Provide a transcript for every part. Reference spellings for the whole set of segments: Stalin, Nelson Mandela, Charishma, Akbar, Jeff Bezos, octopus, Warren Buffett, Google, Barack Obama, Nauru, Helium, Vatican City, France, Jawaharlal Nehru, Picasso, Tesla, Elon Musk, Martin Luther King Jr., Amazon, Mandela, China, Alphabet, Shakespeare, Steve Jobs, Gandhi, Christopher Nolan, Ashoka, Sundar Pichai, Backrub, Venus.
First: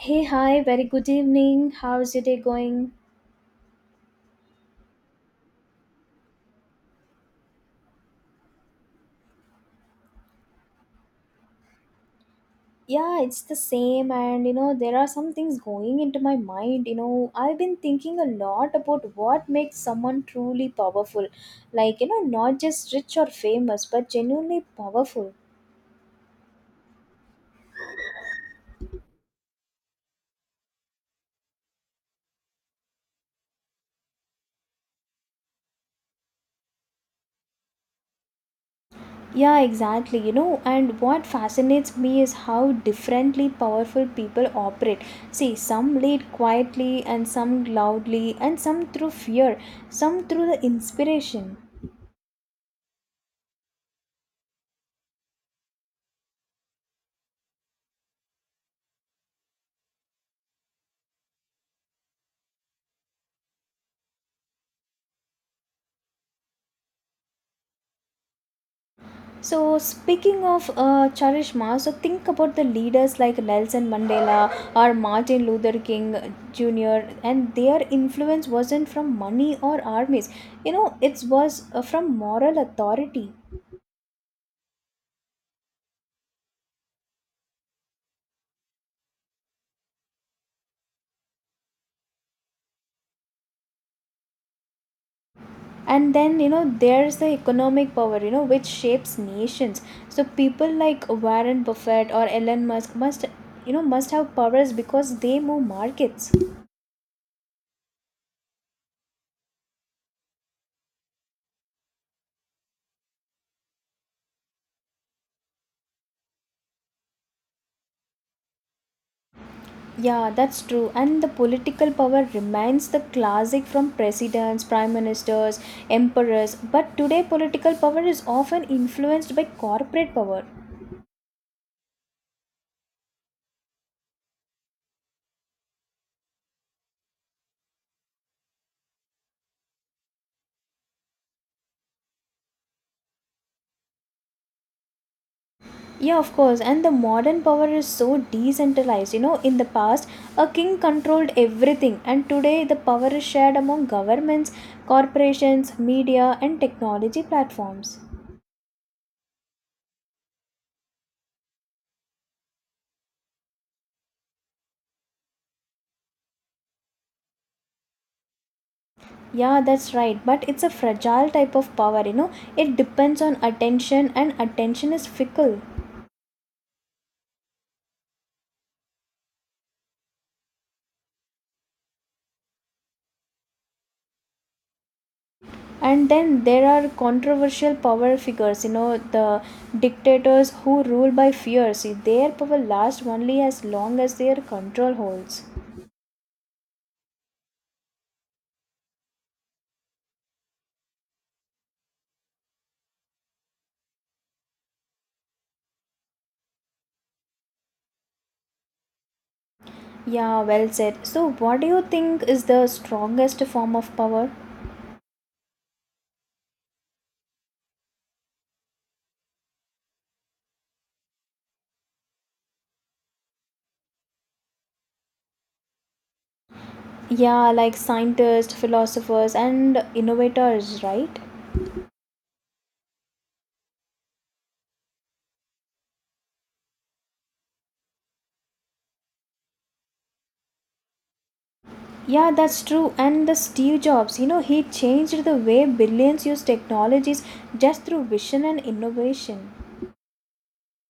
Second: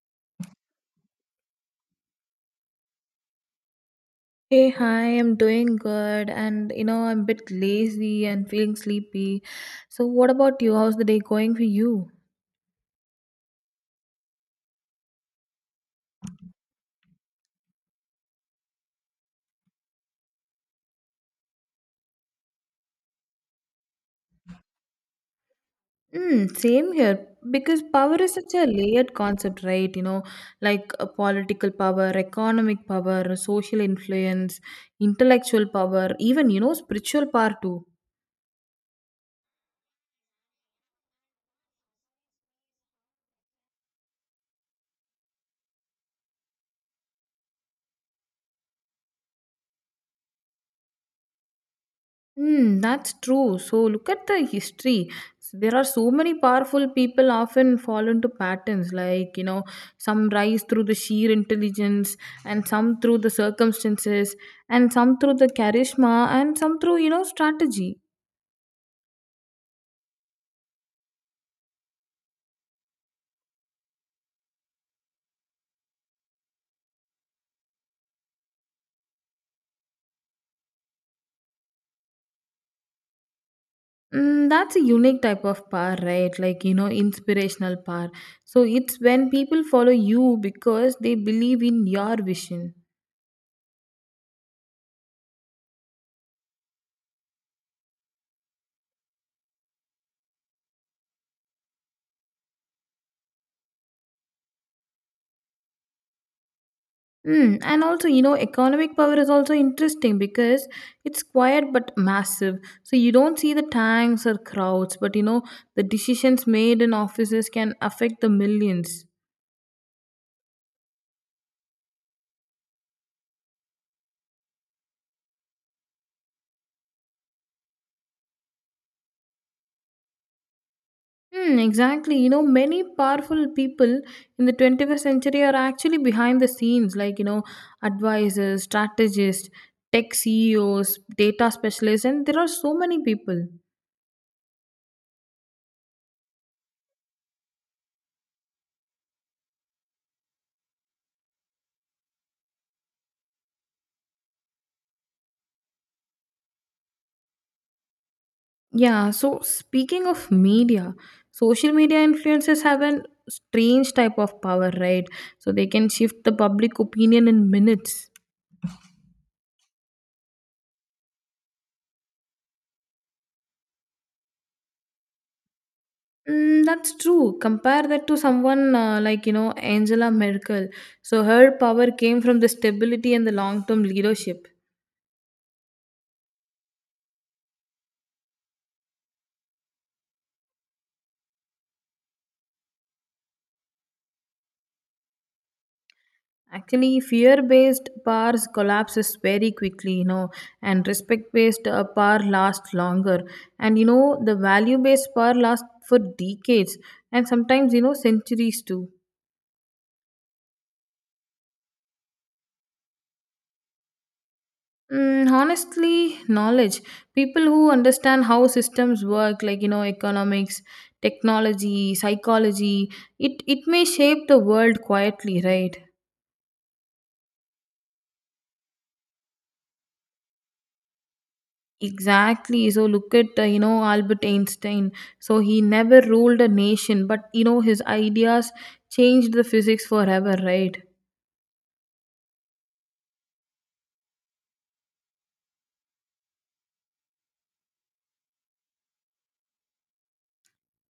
Hey, hi, very good evening. How's your day going? Hey, hi, I'm doing good and you know, I'm a bit lazy and feeling sleepy. So, what about you? How's the day going for you? Yeah, it's the same, and there are some things going into my mind. I've been thinking a lot about what makes someone truly powerful. Not just rich or famous, but genuinely powerful. Hmm, same here because power is such a layered concept, right? You know, like political power, economic power, social influence, intellectual power, even you know, spiritual power too. Yeah, exactly. And what fascinates me is how differently powerful people operate. See, some lead quietly, and some loudly, and some through fear, some through the inspiration. Hmm, that's true. So look at the history. There are so many powerful people often fall into patterns, like you know, some rise through the sheer intelligence, and some through the circumstances, and some through the charisma, and some through you know strategy. So, speaking of Charishma, so think about the leaders like Nelson Mandela or Martin Luther King Jr., and their influence wasn't from money or armies, it was from moral authority. Mm, that's a unique type of power, right? Like you know, inspirational power. So it's when people follow you because they believe in your vision. And then, there's the economic power, which shapes nations. So, people like Warren Buffett or Elon Musk must, must have powers because they move markets. Mm, and also, you know, economic power is also interesting because it's quiet but massive. So you don't see the tanks or crowds, but you know, the decisions made in offices can affect the millions. Yeah, that's true. And the political power remains the classic from presidents, prime ministers, emperors. But today, political power is often influenced by corporate power. Hmm, exactly. You know, many powerful people in the 21st century are actually behind the scenes, like, you know, advisors, strategists, tech CEOs, data specialists, and there are so many people. Yeah, of course. And the modern power is so decentralized. In the past, a king controlled everything. And today, the power is shared among governments, corporations, media, and technology platforms. Yeah, so speaking of media, social media influencers have an strange type of power, right? So they can shift the public opinion in minutes. Yeah, that's right. But it's a fragile type of power. It depends on attention, and attention is fickle. Mm, that's true. Compare that to someone like, you know, Angela Merkel. So her power came from the stability and the long term leadership. And then there are controversial power figures, the dictators who rule by fear. See, their power lasts only as long as their control holds. Actually, fear based powers collapses very quickly, you know, and respect based par lasts longer. And you know, the value based power lasts for decades and sometimes, you know, centuries too. Yeah, well said. So what do you think is the strongest form of power? Mm, honestly, knowledge. People who understand how systems work, like, you know, economics, technology, psychology, it may shape the world quietly, right? Yeah, like scientists, philosophers, and innovators, right? Exactly. So look at you know Albert Einstein. So he never ruled a nation, but you know his ideas changed the physics forever, right? Yeah, that's true. And the Steve Jobs, he changed the way billions use technologies just through vision and innovation.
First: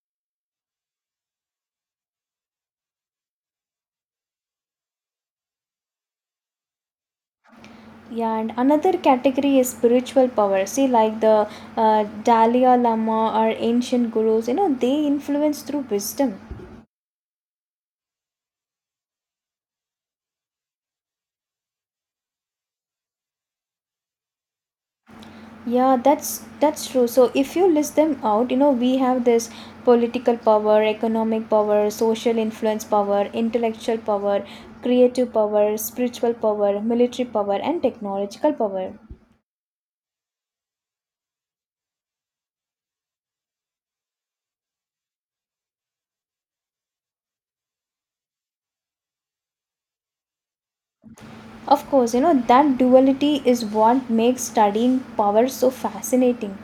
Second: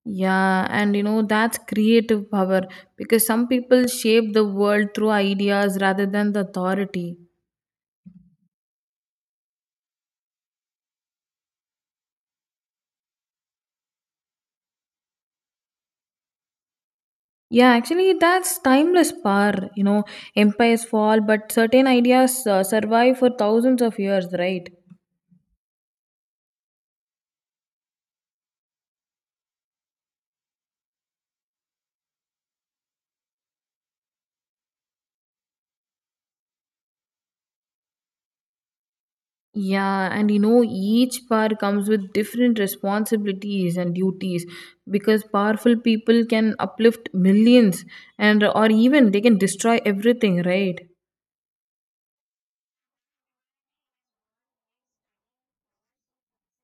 Yeah, and you know that's creative power because some people shape the world through ideas rather than the authority. Yeah, and another category is spiritual power. See, like the Dalai Lama or ancient gurus, they influence through wisdom. Yeah, actually, that's timeless power. You know, empires fall, but certain ideas survive for thousands of years, right? Yeah, that's true. So if you list them out, we have this political power, economic power, social influence power, intellectual power, creative power, spiritual power, military power, and technological power. Yeah, and you know, each power comes with different responsibilities and duties because powerful people can uplift millions and or even they can destroy everything, right? Of course, that duality is what makes studying power so fascinating.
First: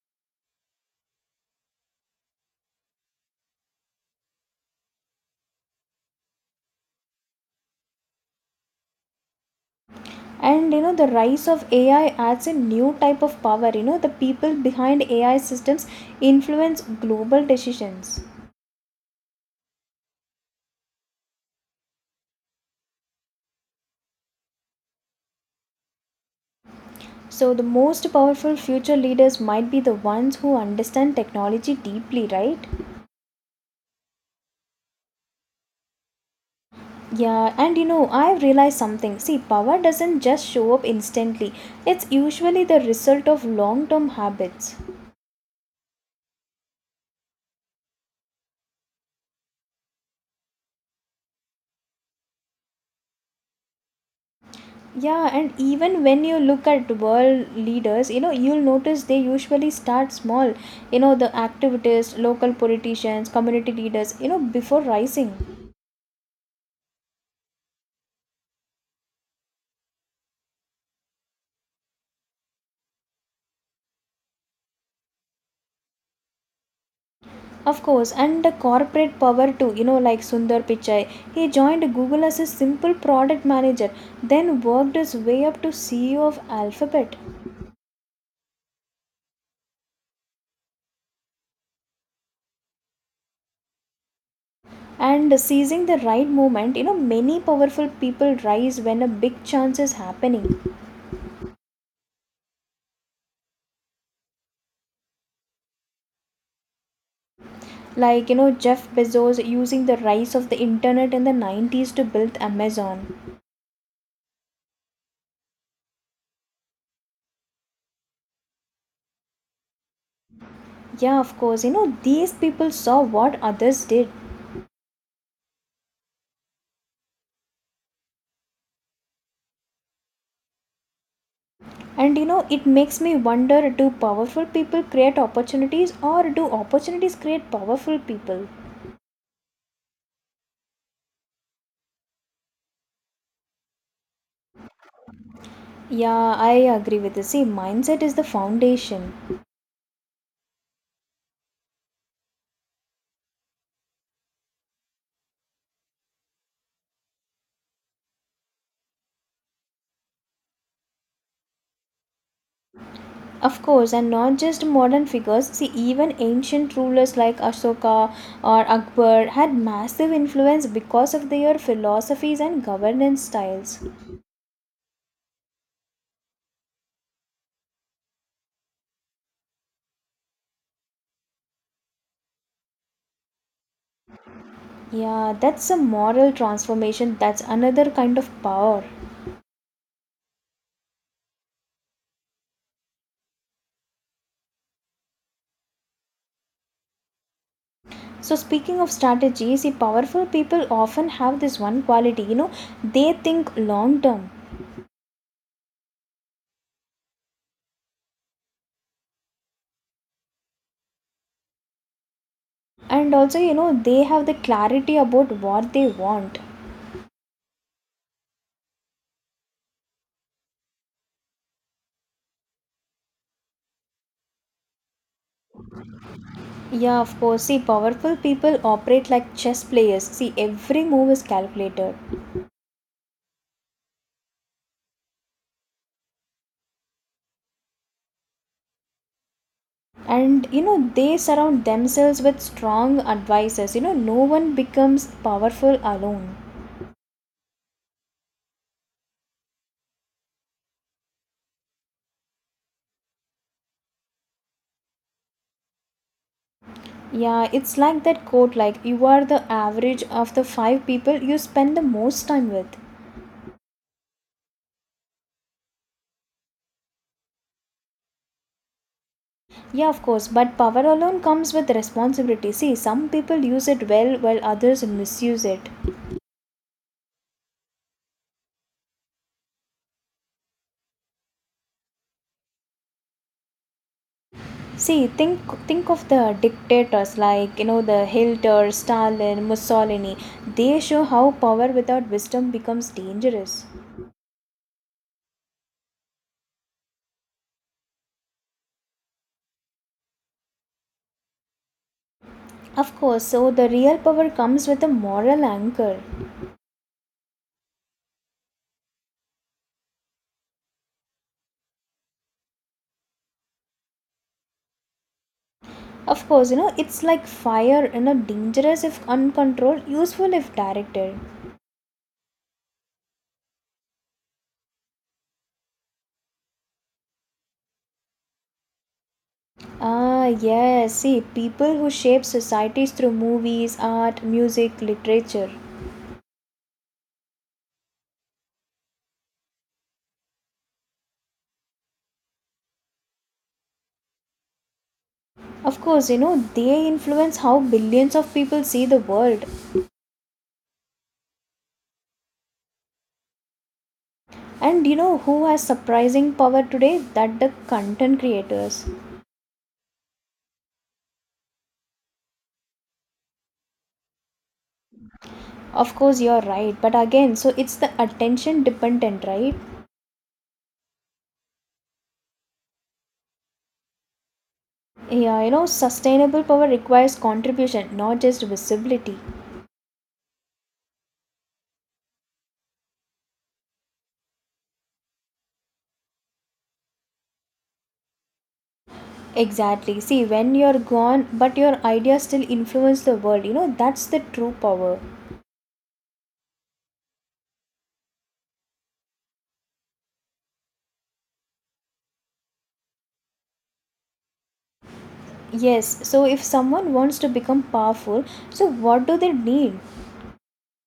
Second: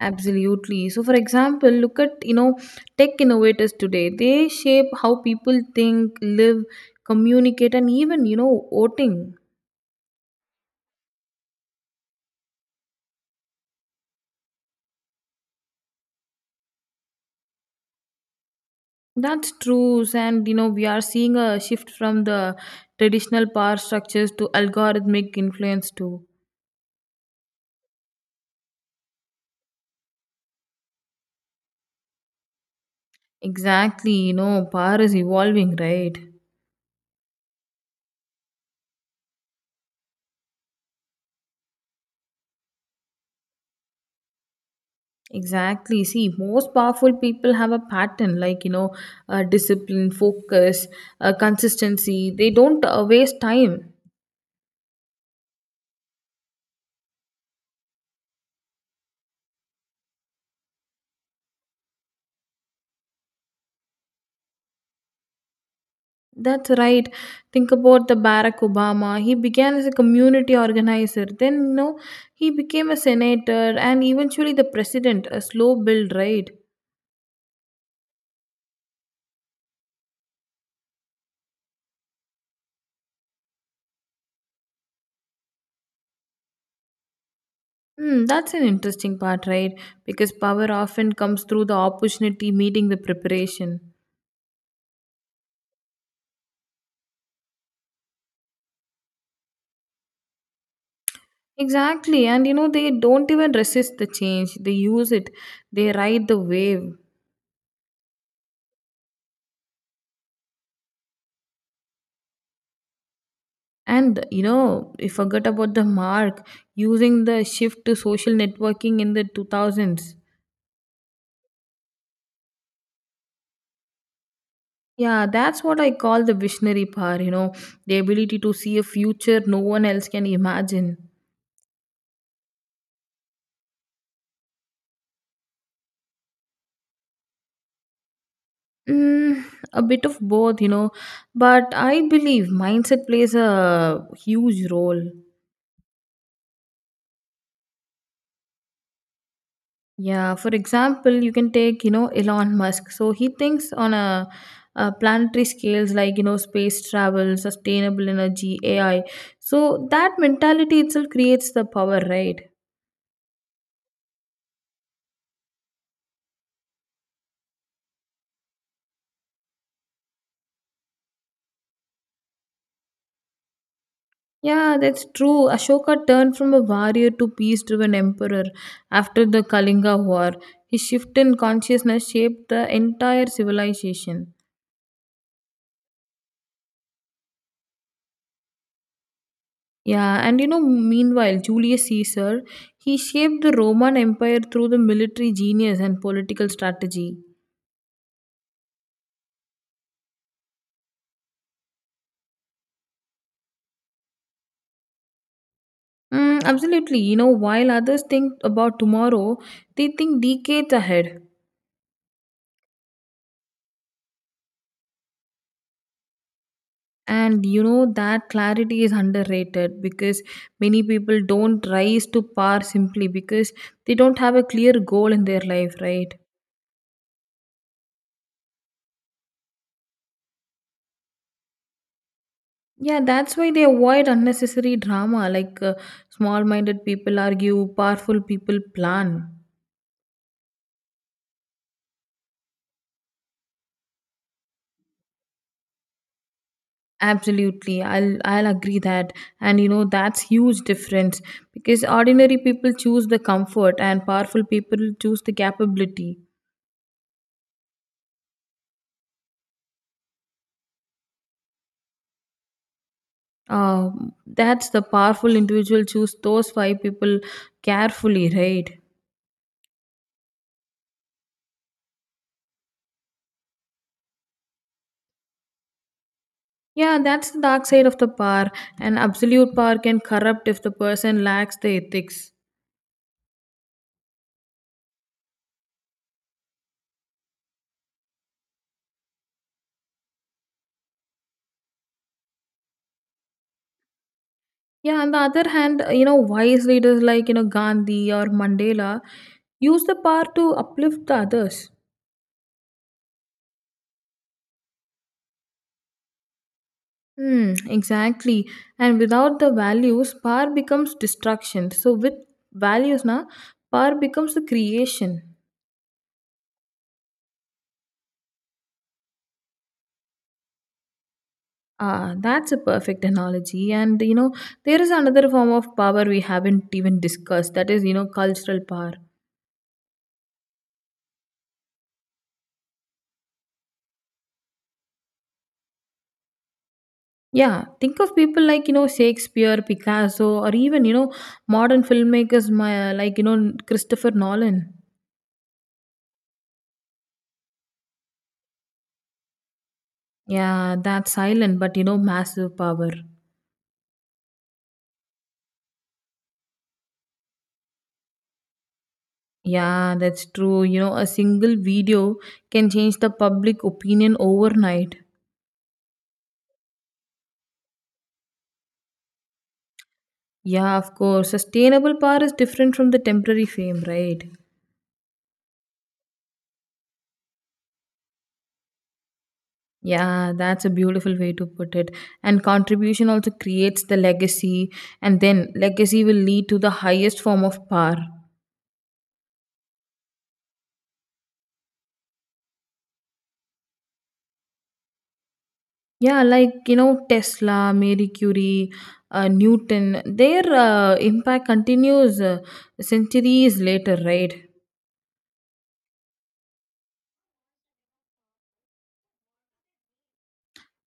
Absolutely. So, for example, look at you know, tech innovators today, they shape how people think, live, communicate, and even you know, voting. And the rise of AI adds a new type of power. The people behind AI systems influence global decisions. That's true, and you know, we are seeing a shift from the traditional power structures to algorithmic influence too. So the most powerful future leaders might be the ones who understand technology deeply, right? Exactly, you know, power is evolving, right? Yeah, and I've realized something. See, power doesn't just show up instantly. It's usually the result of long term habits. Exactly. See, most powerful people have a pattern like, you know, discipline, focus, consistency. They don't waste time. Yeah, and even when you look at world leaders, you'll notice they usually start small. The activities, local politicians, community leaders, before rising. That's right. Think about the Barack Obama. He began as a community organizer. Then, you know, he became a senator and eventually the president. A slow build, right? Of course, and the corporate power too, like Sundar Pichai. He joined Google as a simple product manager, then worked his way up to CEO of Alphabet. Hmm, that's an interesting part, right? Because power often comes through the opportunity meeting the preparation. And seizing the right moment, many powerful people rise when a big chance is happening. Exactly. And you know, they don't even resist the change. They use it. They ride the wave. Like Jeff Bezos using the rise of the internet in the 90s to build Amazon. And you know, you forget about the mark using the shift to social networking in the 2000s. Yeah, of course, these people saw what others did. Yeah, that's what I call the visionary power, you know, the ability to see a future no one else can imagine. And it makes me wonder, do powerful people create opportunities or do opportunities create powerful people? Mm, a bit of both, you know, but I believe mindset plays a huge role. Yeah, I agree with you. See, mindset is the foundation. Yeah, for example, you can take, you know, Elon Musk. So he thinks on a planetary scales like, you know, space travel, sustainable energy, AI. So that mentality itself creates the power, right? Of course, and not just modern figures. See, even ancient rulers like Ashoka or Akbar had massive influence because of their philosophies and governance styles. Yeah, that's true. Ashoka turned from a warrior to peace driven emperor after the Kalinga War. His shift in consciousness shaped the entire civilization. Yeah, that's a moral transformation. That's another kind of power. Yeah, and you know, meanwhile, Julius Caesar, he shaped the Roman Empire through the military genius and political strategy. So, speaking of strategy, see, powerful people often have this one quality, they think long term. Mm, absolutely. You know, while others think about tomorrow, they think decades ahead. And also, they have the clarity about what they want. And you know, that clarity is underrated because many people don't rise to power simply because they don't have a clear goal in their life, right? Yeah, of course. See, powerful people operate like chess players. See, every move is calculated. Yeah, that's why they avoid unnecessary drama like small minded people argue, powerful people plan. And they surround themselves with strong advisors. No one becomes powerful alone. Absolutely, I'll agree that, and you know that's huge difference because ordinary people choose the comfort and powerful people choose the capability. Yeah, it's like that quote, like you are the average of the five people you spend the most time with. That's the powerful individual choose those five people carefully, right? Yeah, of course, but power alone comes with responsibility. See, some people use it well while others misuse it. Yeah, that's the dark side of the power, and absolute power can corrupt if the person lacks the ethics. See, think of the dictators, like, the Hitler, Stalin, Mussolini. They show how power without wisdom becomes dangerous. Yeah, on the other hand, you know, wise leaders like you know Gandhi or Mandela use the power to uplift the others. Of course, so the real power comes with a moral anchor. Hmm, exactly. And without the values, power becomes destruction. So with values na, power becomes the creation. Of course, it's like fire, dangerous if uncontrolled, useful if directed. Ah, that's a perfect analogy. And you know, there is another form of power we haven't even discussed. That is, you know, cultural power. Ah, yes, see, people who shape societies through movies, art, music, literature. Yeah, think of people like you know Shakespeare, Picasso, or even you know modern filmmakers my, like you know Christopher Nolan. Of course, they influence how billions of people see the world. Yeah, that's silent but you know massive power. And you know who has surprising power today? That the content creators. Yeah, that's true. You know, a single video can change the public opinion overnight. Of course, you're right, but again, so it's the attention dependent, right? Yeah, of course. Sustainable power is different from the temporary fame, right? Yeah, sustainable power requires contribution, not just visibility. Yeah, that's a beautiful way to put it. And contribution also creates the legacy, and then legacy will lead to the highest form of power. Exactly. See, when you're gone, but your ideas still influence the world, that's the true power. Yeah, like you know, Tesla, Marie Curie, Newton, their impact continues centuries later, right? Yes, so if someone wants to become powerful, so what do they need?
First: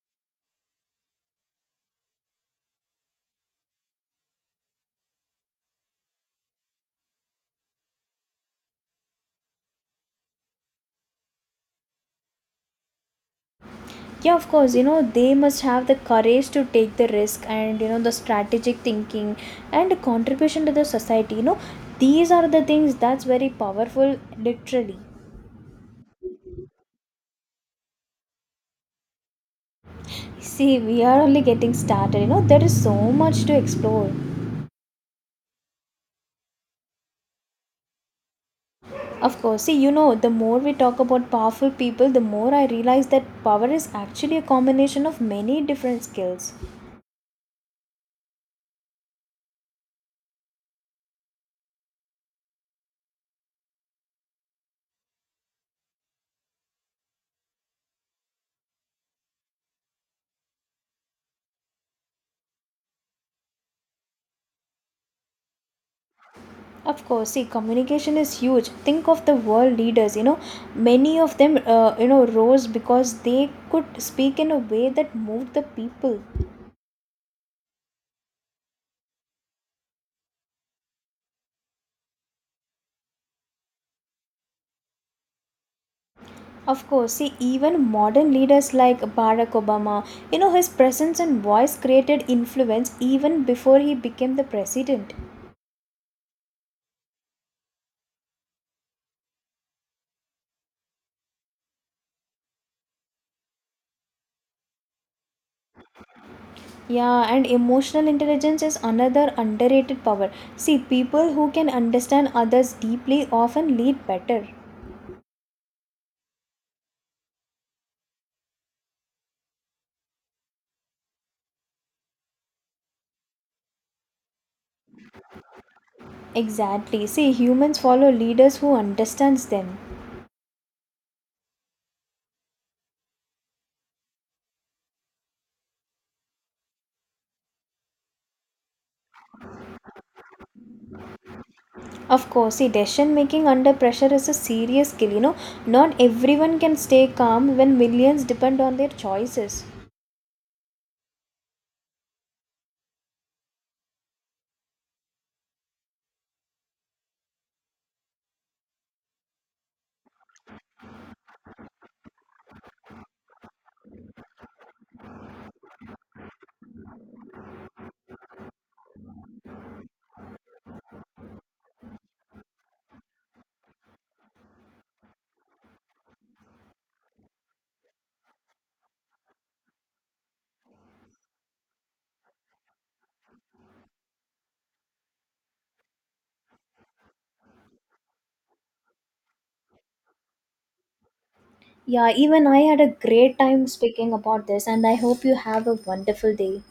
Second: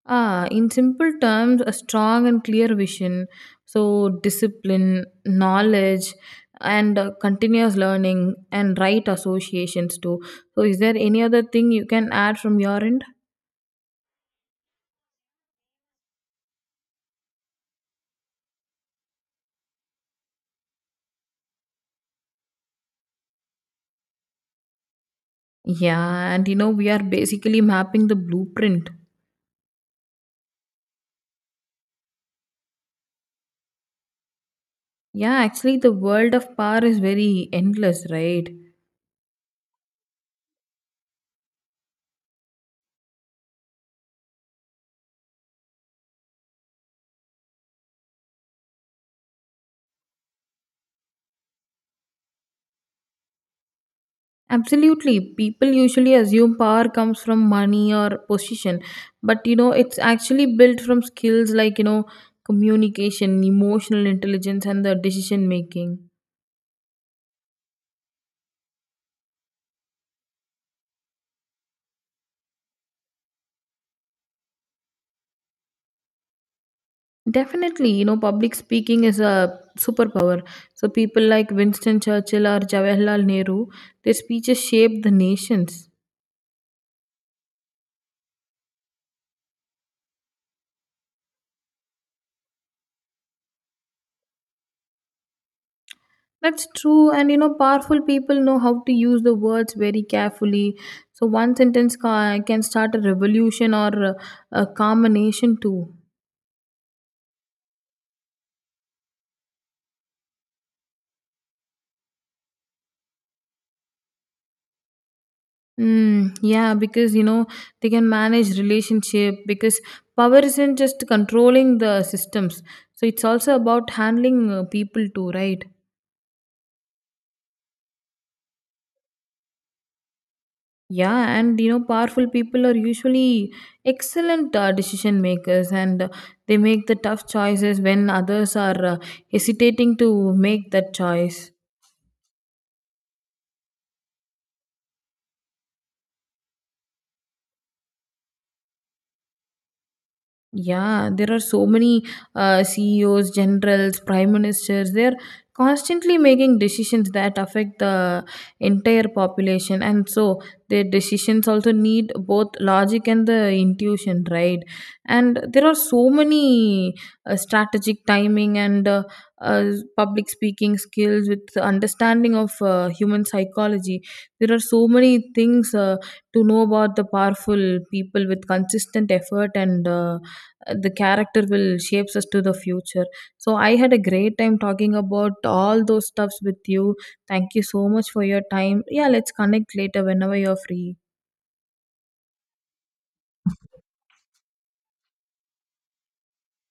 Ah, in simple terms, a strong and clear vision, so discipline, knowledge, and continuous learning and right associations too. So, is there any other thing you can add from your end? Yeah, of course, they must have the courage to take the risk and, the strategic thinking and the contribution to the society. These are the things that's very powerful, literally. Yeah, and you know, we are basically mapping the blueprint. See, we are only getting started, there is so much to explore. Yeah, actually, the world of power is very endless, right? Of course, see, the more we talk about powerful people, the more I realize that power is actually a combination of many different skills. Absolutely. People usually assume power comes from money or position, but you know, it's actually built from skills like, you know, communication, emotional intelligence, and the decision making. Of course, see, communication is huge. Think of the world leaders, many of them, rose because they could speak in a way that moved the people. Definitely, you know, public speaking is a superpower. So people like Winston Churchill or Jawaharlal Nehru, their speeches shaped the nations. Of course, see, even modern leaders like Barack Obama, his presence and voice created influence even before he became the president. That's true, and you know, powerful people know how to use the words very carefully. So, one sentence can start a revolution or a calm a nation too. Yeah, and emotional intelligence is another underrated power. See, people who can understand others deeply often lead better. Mm, yeah, because you know, they can manage relationship because power isn't just controlling the systems, so it's also about handling people too, right? Exactly. See, humans follow leaders who understands them. Yeah, and you know, powerful people are usually excellent decision makers and they make the tough choices when others are hesitating to make that choice. Of course, see, decision making under pressure is a serious skill. Not everyone can stay calm when millions depend on their choices. Yeah, there are so many CEOs, generals, prime ministers. They're constantly making decisions that affect the entire population, and so their decisions also need both logic and the intuition, right? And there are so many strategic timing and public speaking skills with the understanding of human psychology. There are so many things to know about the powerful people with consistent effort and. The character will shapes us to the future. So I had a great time talking about all those stuffs with you. Thank you so much for your time. Yeah, let's connect later whenever you're free. Yeah, even I had a great time speaking about this, and I hope you have a wonderful day.